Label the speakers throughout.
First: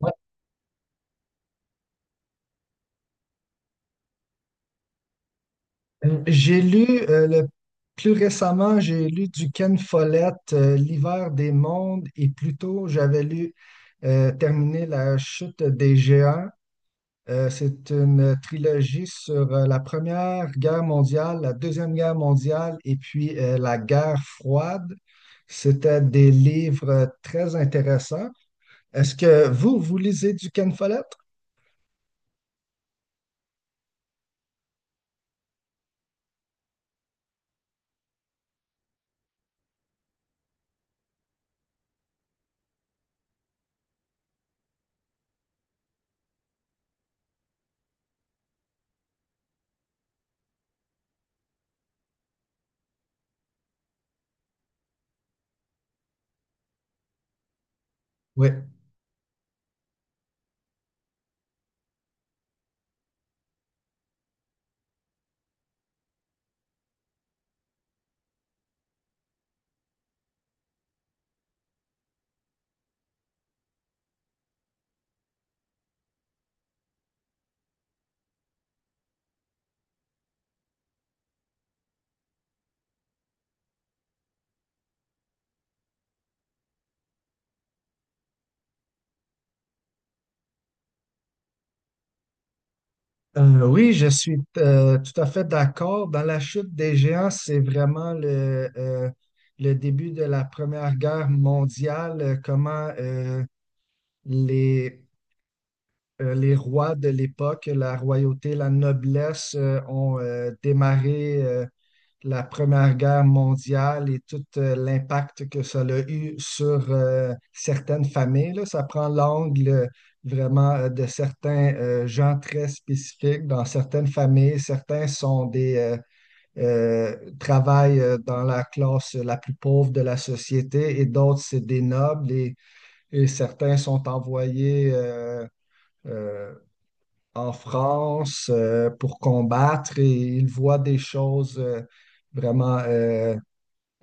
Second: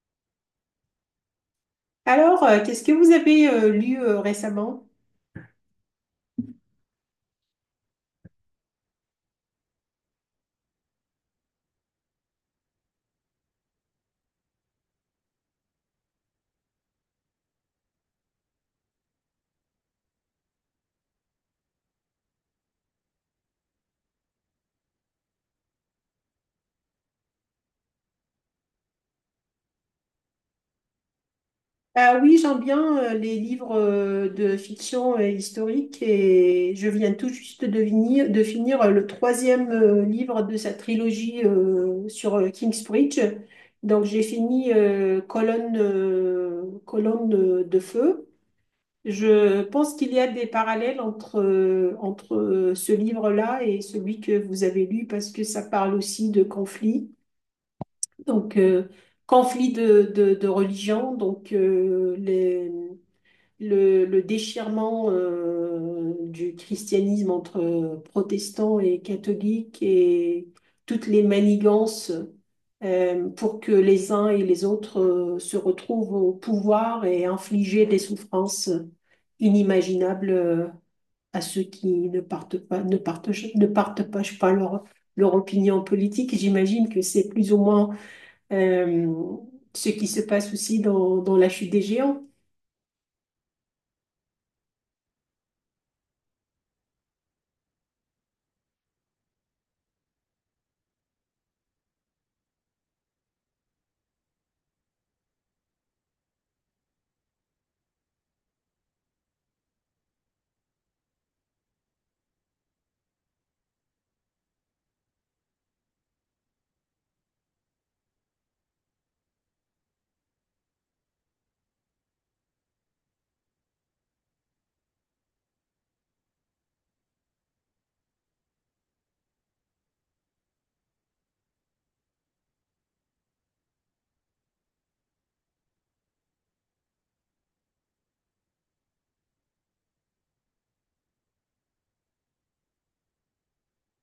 Speaker 1: Ouais.
Speaker 2: Qu'est-ce que vous avez lu récemment?
Speaker 1: J'ai lu plus récemment, j'ai lu du Ken Follett, L'hiver des mondes, et plus tôt, j'avais lu Terminer la chute des géants. C'est une trilogie sur la Première Guerre mondiale, la Deuxième Guerre mondiale et puis la guerre froide. C'était des livres très intéressants. Est-ce que vous lisez du Ken Follett?
Speaker 2: Ah oui, j'aime bien les livres de fiction historique et je viens tout juste de finir le troisième livre de sa trilogie sur Kingsbridge. Donc j'ai fini Colonne de feu. Je pense qu'il y a des parallèles entre ce livre-là et celui que vous avez lu parce que ça parle aussi de conflits.
Speaker 1: Oui.
Speaker 2: Donc euh, conflits de religion, le déchirement du christianisme entre protestants et catholiques et toutes les manigances pour que les uns et les autres se retrouvent au pouvoir et infliger des souffrances inimaginables à ceux qui ne partent pas, ne partent, ne partagent pas je sais pas leur, leur opinion politique. J'imagine que c'est plus ou moins euh, ce qui se passe aussi dans la chute des géants.
Speaker 1: Oui, je suis tout à fait d'accord. Dans la chute des géants, c'est vraiment le début de la Première Guerre mondiale, comment les, les rois de l'époque, la royauté, la noblesse, ont démarré. La Première Guerre mondiale et tout l'impact que ça a eu sur certaines familles là. Ça prend l'angle vraiment de certains gens très spécifiques dans certaines familles. Certains sont des travaillent dans la classe la plus pauvre de la société et d'autres, c'est des nobles et certains sont envoyés euh, en France pour combattre et ils voient des choses vraiment euh,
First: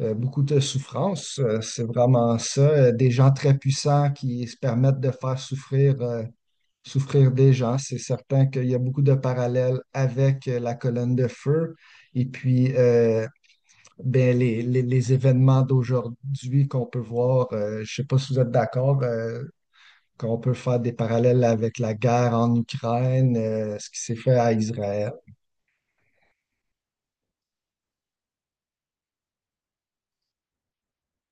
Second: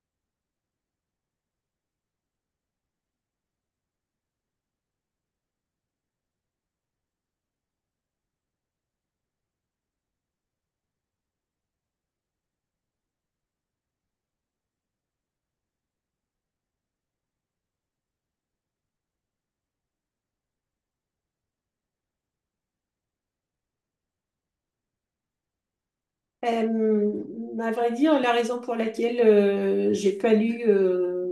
Speaker 1: euh, beaucoup de souffrance. C'est vraiment ça. Des gens très puissants qui se permettent de faire souffrir, souffrir des gens. C'est certain qu'il y a beaucoup de parallèles avec la colonne de feu. Et puis, ben, les événements d'aujourd'hui qu'on peut voir, je ne sais pas si vous êtes d'accord, qu'on peut faire des parallèles avec la guerre en Ukraine, ce qui s'est fait à Israël.
Speaker 2: Euh, à vrai dire, la raison pour laquelle j'ai pas lu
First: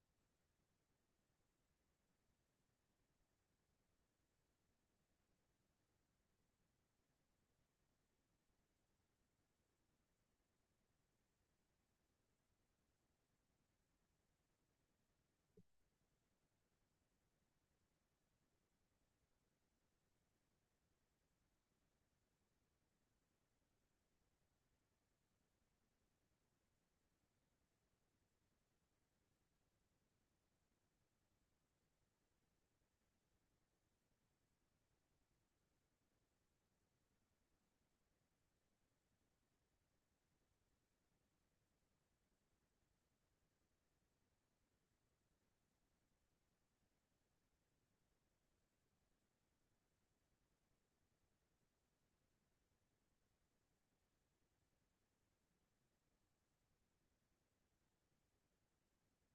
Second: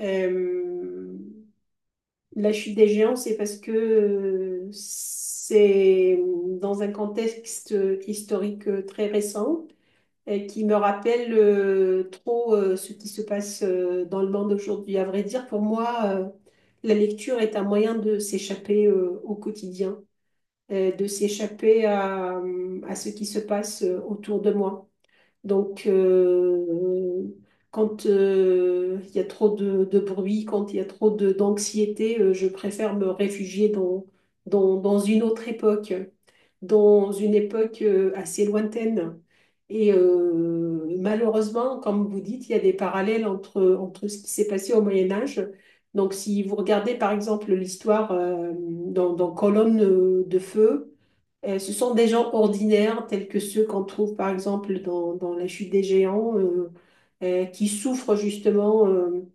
Speaker 2: euh, La chute des géants, c'est parce que c'est dans un contexte historique très récent et qui me rappelle trop ce qui se passe dans le monde aujourd'hui. À vrai dire, pour moi, la lecture est un moyen de s'échapper au quotidien, de s'échapper à ce qui se passe autour de moi. Donc, euh, quand il y a trop de bruit, quand il y a trop d'anxiété, je préfère me réfugier dans une autre époque, dans une époque assez lointaine. Et malheureusement, comme vous dites, il y a des parallèles entre ce qui s'est passé au Moyen Âge. Donc, si vous regardez par exemple l'histoire dans Colonne de feu, ce sont des gens ordinaires, tels que ceux qu'on trouve par exemple dans la chute des géants, qui souffrent justement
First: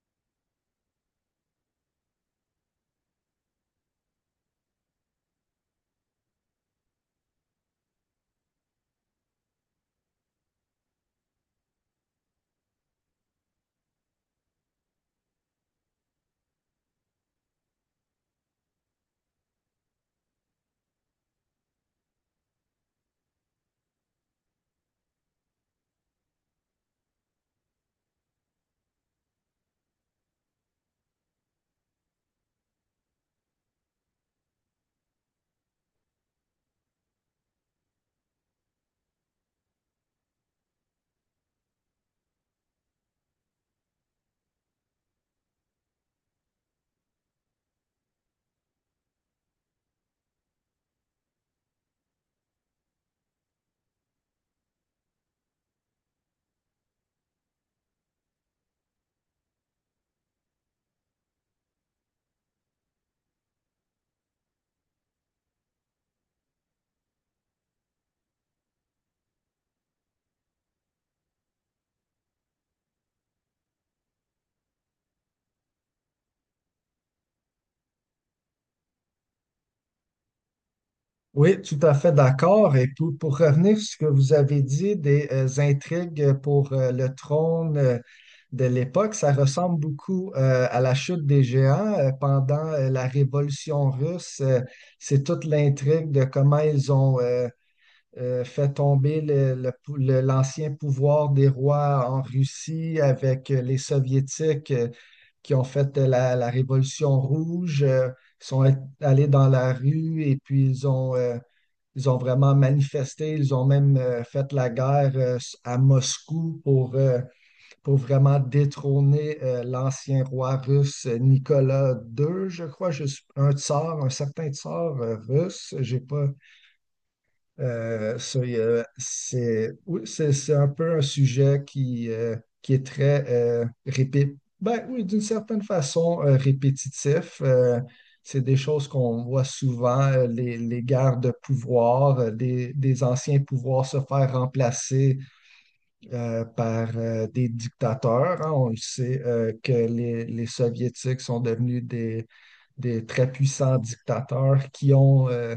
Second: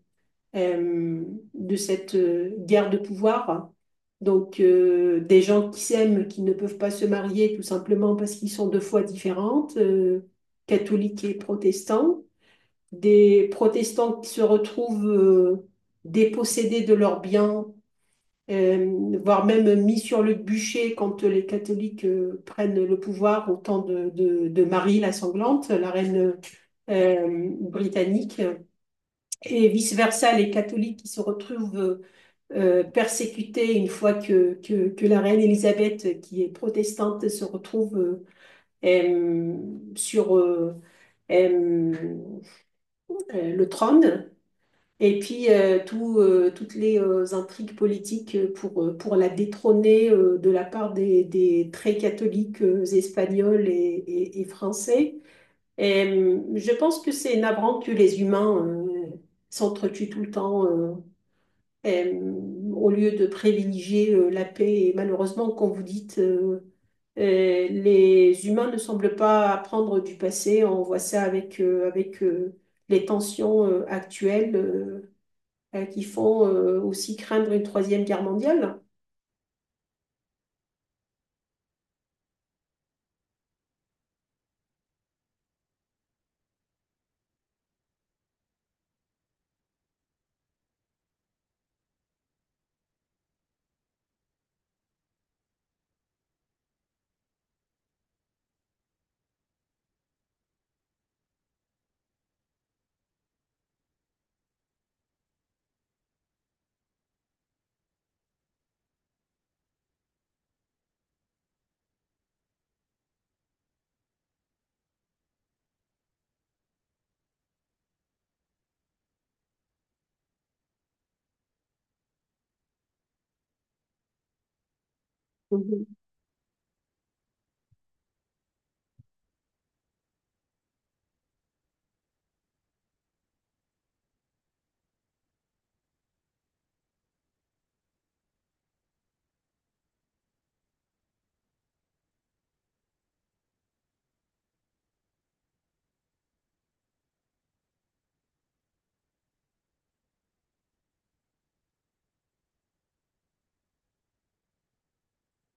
Speaker 2: euh, de cette guerre de pouvoir. Des gens qui s'aiment, qui ne peuvent pas se marier tout simplement parce qu'ils sont de foi différentes, catholiques et protestants. Des protestants qui se retrouvent dépossédés de leurs biens voire même mis sur le bûcher quand les catholiques prennent le pouvoir au temps de Marie la sanglante, la reine britannique, et vice-versa, les catholiques qui se retrouvent persécutés une fois que la reine Élisabeth, qui est protestante, se retrouve euh, sur... euh, le trône. Et puis, toutes les intrigues politiques pour la détrôner de la part des très catholiques espagnols et français. Je pense que c'est navrant que les humains s'entretuent tout le temps et, euh, au lieu de privilégier la paix. Et malheureusement, comme vous dites, les humains ne semblent pas apprendre du passé. On voit ça avec les tensions actuelles, qui font aussi craindre une troisième guerre mondiale.
Speaker 1: Oui, tout à fait d'accord. Et puis, pour revenir sur ce que vous avez dit des intrigues pour le trône de l'époque, ça ressemble beaucoup à la chute des géants pendant la Révolution russe. C'est toute l'intrigue de comment ils ont fait tomber l'ancien pouvoir des rois en Russie avec les Soviétiques qui ont fait la Révolution rouge. Ils sont allés dans la rue et puis ils ont vraiment manifesté, ils ont même fait la guerre à Moscou pour vraiment détrôner l'ancien roi russe Nicolas II, je crois, un tsar, un certain tsar russe.
Speaker 2: Mhm.
Speaker 1: J'ai pas, ça, il y a- c'est oui, c'est un peu un sujet qui est très ben, oui, d'une certaine façon répétitif. C'est des choses qu'on voit souvent, les guerres de pouvoir, des anciens pouvoirs se faire remplacer par des dictateurs, hein. On le sait que les Soviétiques sont devenus des très puissants dictateurs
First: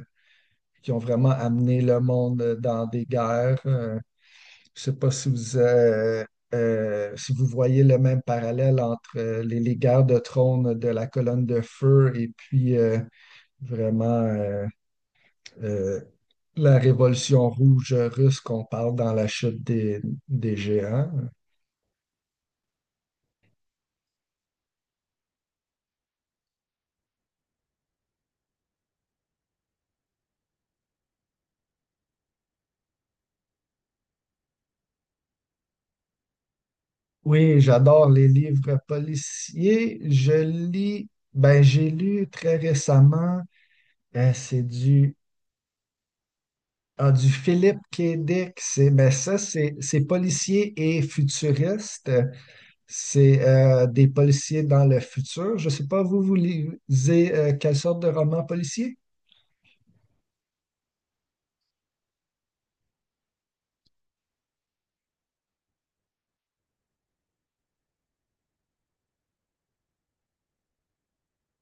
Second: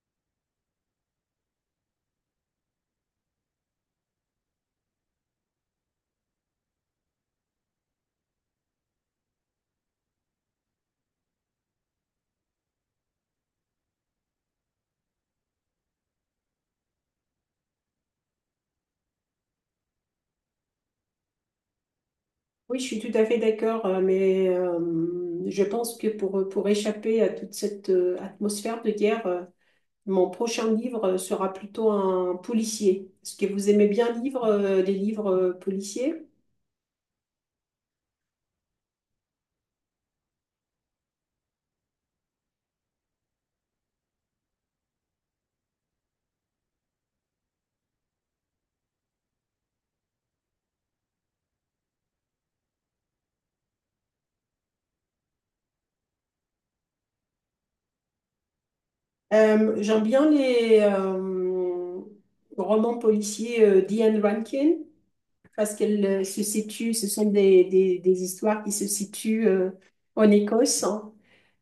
Speaker 1: qui ont vraiment amené le monde dans des guerres. Je sais pas si si vous voyez le même parallèle entre les guerres de trône de la colonne de feu et puis vraiment euh, la révolution rouge russe qu'on parle dans la chute des géants.
Speaker 2: Oui, je suis tout à fait d'accord, mais je pense que pour échapper à toute cette atmosphère de guerre, mon prochain livre sera plutôt un policier. Est-ce que vous aimez bien lire les livres policiers?
Speaker 1: Oui, j'adore les livres policiers. Ben j'ai lu très récemment, c'est du Philippe Kédic, c'est ben ça, c'est policier et futuriste. C'est des policiers dans le futur. Je sais pas, vous lisez quelle sorte de roman policier?
Speaker 2: J'aime bien les romans policiers d'Ian Rankin parce qu'elles se situent, ce sont des histoires qui se situent en Écosse. Hein.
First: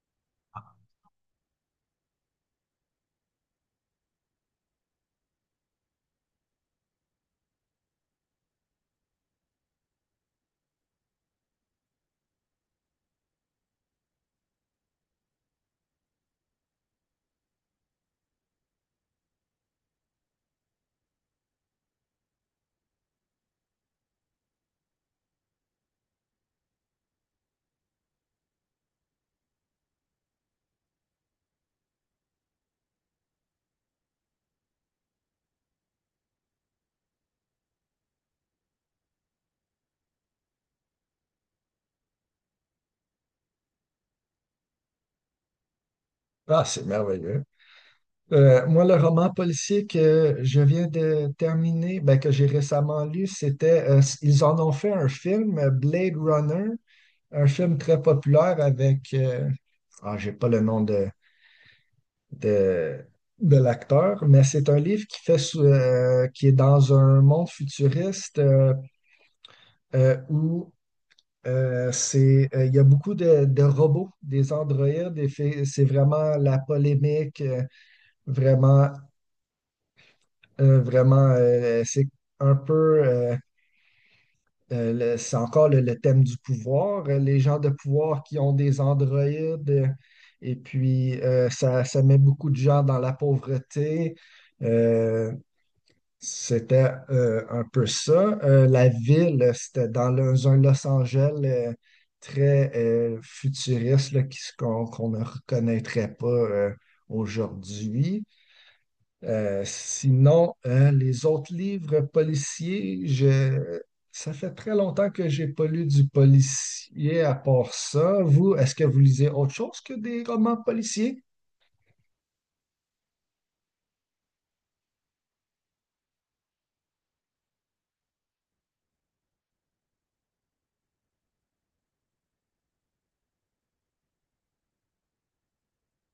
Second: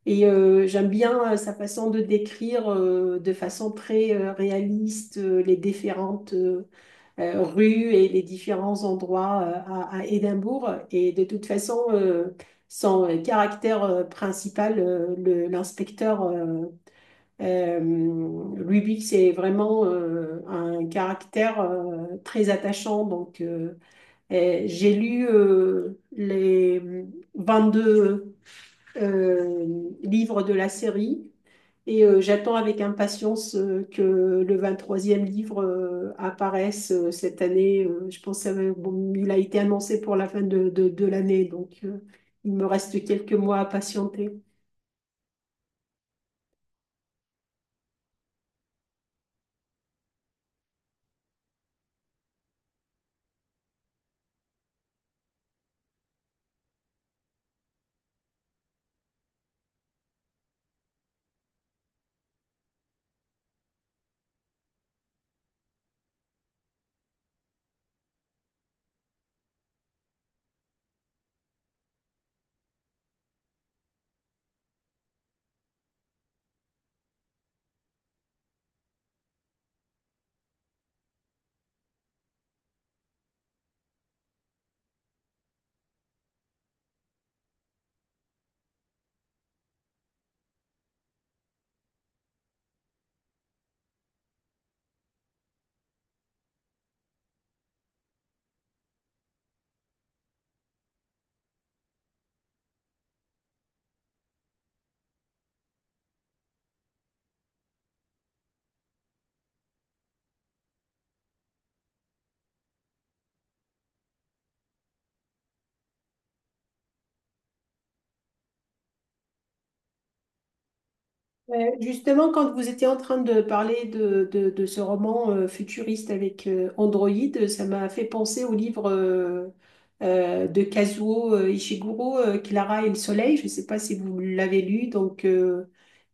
Speaker 2: Et j'aime bien sa façon de décrire de façon très réaliste les différentes rues et les différents endroits à Édimbourg. Et de toute façon, son caractère principal, l'inspecteur euh, Ruby, c'est vraiment un caractère très attachant. Et j'ai lu les 22 livres de la série et j'attends avec impatience que le 23e livre apparaisse cette année. Je pense qu'il a été annoncé pour la fin de l'année. Il me reste quelques mois à patienter.
Speaker 1: Ah, c'est merveilleux. Moi, le roman policier que je viens de terminer, ben, que j'ai récemment lu, c'était, ils en ont fait un film, Blade Runner, un film très populaire avec, ah, j'ai pas le nom de, de, de l'acteur, mais c'est un livre qui est dans un monde futuriste où il y a beaucoup de robots, des androïdes, c'est vraiment la polémique. Vraiment c'est un peu, euh, c'est encore le thème du pouvoir, les gens de pouvoir qui ont des androïdes, et puis ça met beaucoup de gens dans la pauvreté. Euh, C'était un peu ça. La ville, c'était dans un Los Angeles très futuriste là, qu'on ne reconnaîtrait pas aujourd'hui. Sinon, les autres livres policiers, je... ça fait très longtemps que j'ai pas lu du policier à part ça. Vous, est-ce que vous lisez autre chose que des romans policiers?
Speaker 2: Ouais. Justement, quand vous étiez en train de parler de ce roman futuriste avec Android, ça m'a fait penser au livre de Kazuo Ishiguro, Clara et le Soleil. Je ne sais pas si vous l'avez lu,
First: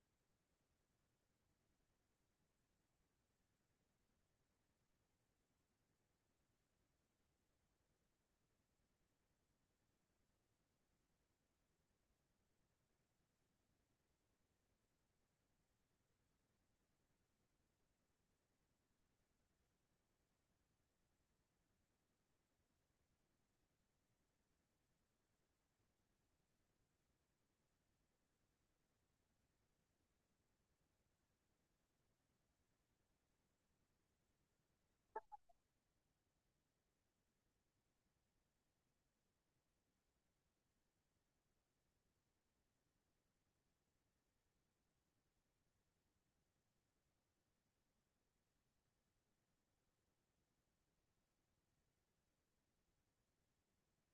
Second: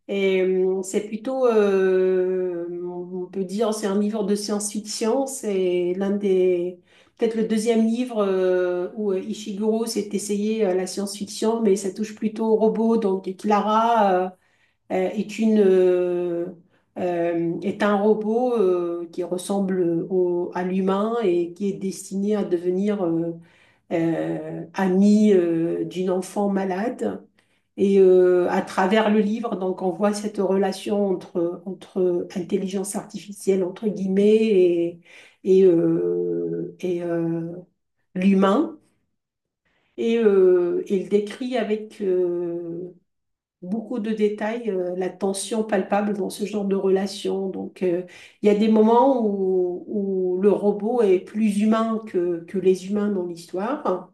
Speaker 2: et c'est plutôt, on peut dire, c'est un livre de science-fiction. C'est l'un des, peut-être le deuxième livre où Ishiguro s'est essayé à la science-fiction, mais ça touche plutôt au robot. Donc, et Clara euh, est une, euh, est un robot qui ressemble au, à l'humain et qui est destiné à devenir ami d'une enfant malade. Et à travers le livre, donc, on voit cette relation entre intelligence artificielle, entre guillemets, et l'humain. Et il décrit avec beaucoup de détails la tension palpable dans ce genre de relation. Il y a des moments où, où le robot est plus humain que les humains dans l'histoire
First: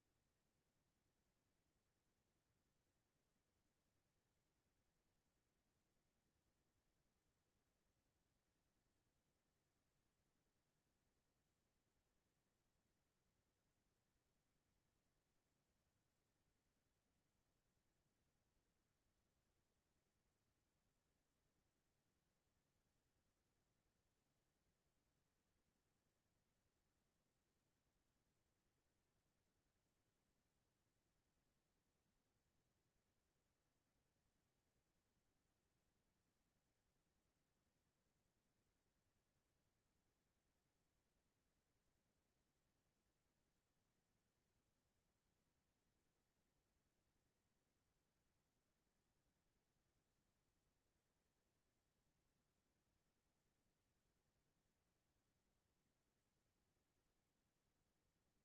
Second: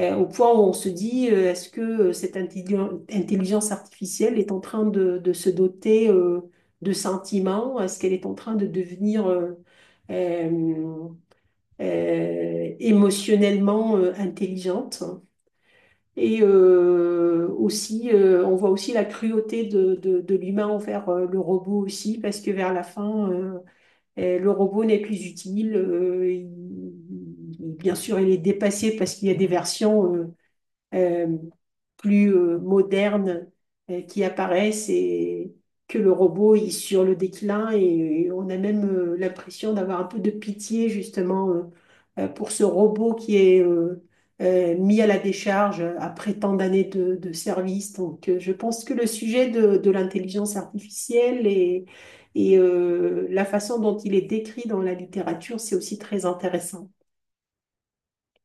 Speaker 2: au point où on se dit, est-ce que cette intelligence artificielle est en train de se doter de sentiments? Est-ce qu'elle est en train de devenir euh, émotionnellement intelligente? On voit aussi la cruauté de l'humain envers le robot aussi, parce que vers la fin, le robot n'est plus utile. Bien sûr, il est dépassé parce qu'il y a des versions... euh, plus modernes qui apparaissent et que le robot est sur le déclin et on a même l'impression d'avoir un peu de pitié justement pour ce robot qui est mis à la décharge après tant d'années de service. Je pense que le sujet de l'intelligence artificielle et la façon dont il est décrit dans la littérature, c'est aussi très intéressant.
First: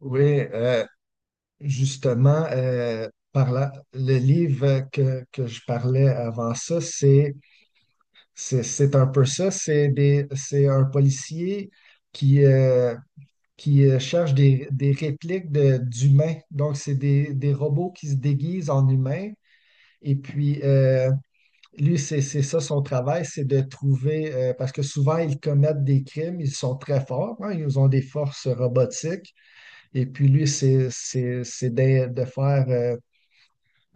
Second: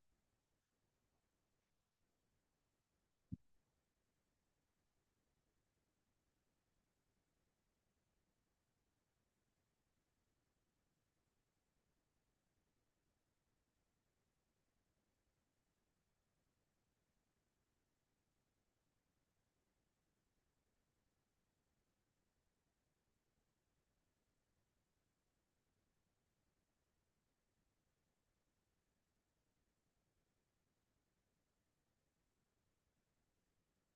Speaker 1: Oui, justement, par là, le livre que je parlais avant ça, c'est un peu ça. C'est un policier qui, euh, qui cherchent des, répliques d'humains. Donc, c'est des robots qui se déguisent en humains. Et puis, lui, c'est ça son travail, c'est de trouver, parce que souvent, ils commettent des crimes, ils sont très forts, hein, ils ont des forces robotiques. Et puis, lui, c'est de faire euh,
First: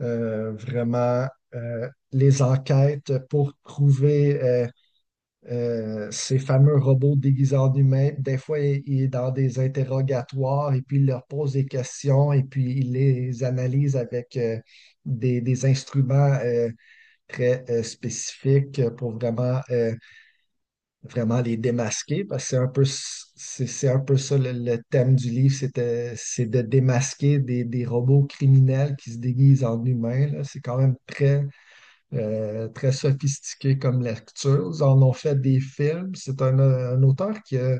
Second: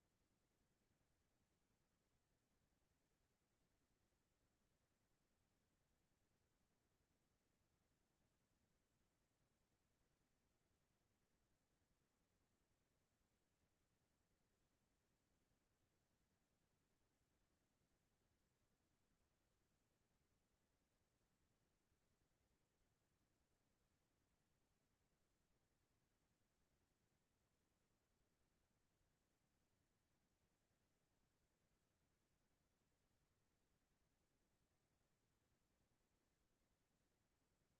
Speaker 1: euh, vraiment les enquêtes pour trouver. Ces fameux robots déguisés en humains, des fois, il est dans des interrogatoires et puis il leur pose des questions et puis il les analyse avec des instruments très spécifiques pour vraiment, vraiment les démasquer parce que c'est un peu, c'est un peu ça le thème du livre, c'est de démasquer des robots criminels qui se déguisent en humains, là. C'est quand même très, très sophistiqué comme lecture. Ils en ont fait des films. C'est un auteur qui a,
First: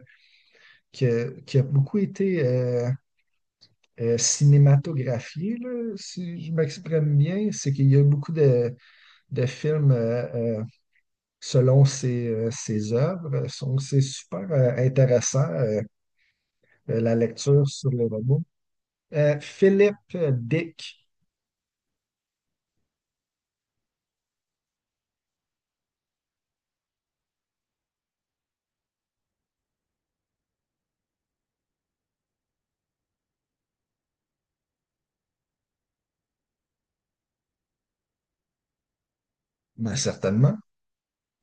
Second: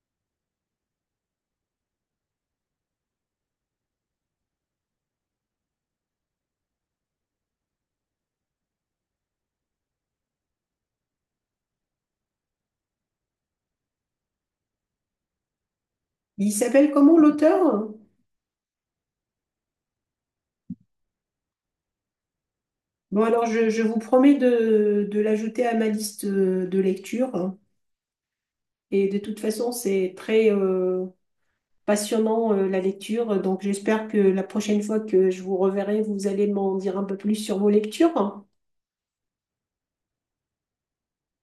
Speaker 1: qui a beaucoup été cinématographié, là, si je m'exprime bien. C'est qu'il y a beaucoup de films selon ses, ses œuvres. Donc, c'est super intéressant,
Speaker 2: Il s'appelle
Speaker 1: la
Speaker 2: comment
Speaker 1: lecture
Speaker 2: l'auteur?
Speaker 1: sur le robot. Philippe Dick,
Speaker 2: Bon, je vous promets de l'ajouter à ma liste de lecture. Hein. Et de toute façon, c'est très passionnant la lecture. Donc j'espère que la prochaine fois que je vous reverrai, vous allez m'en dire un peu plus sur vos lectures.
Speaker 1: ben, certainement.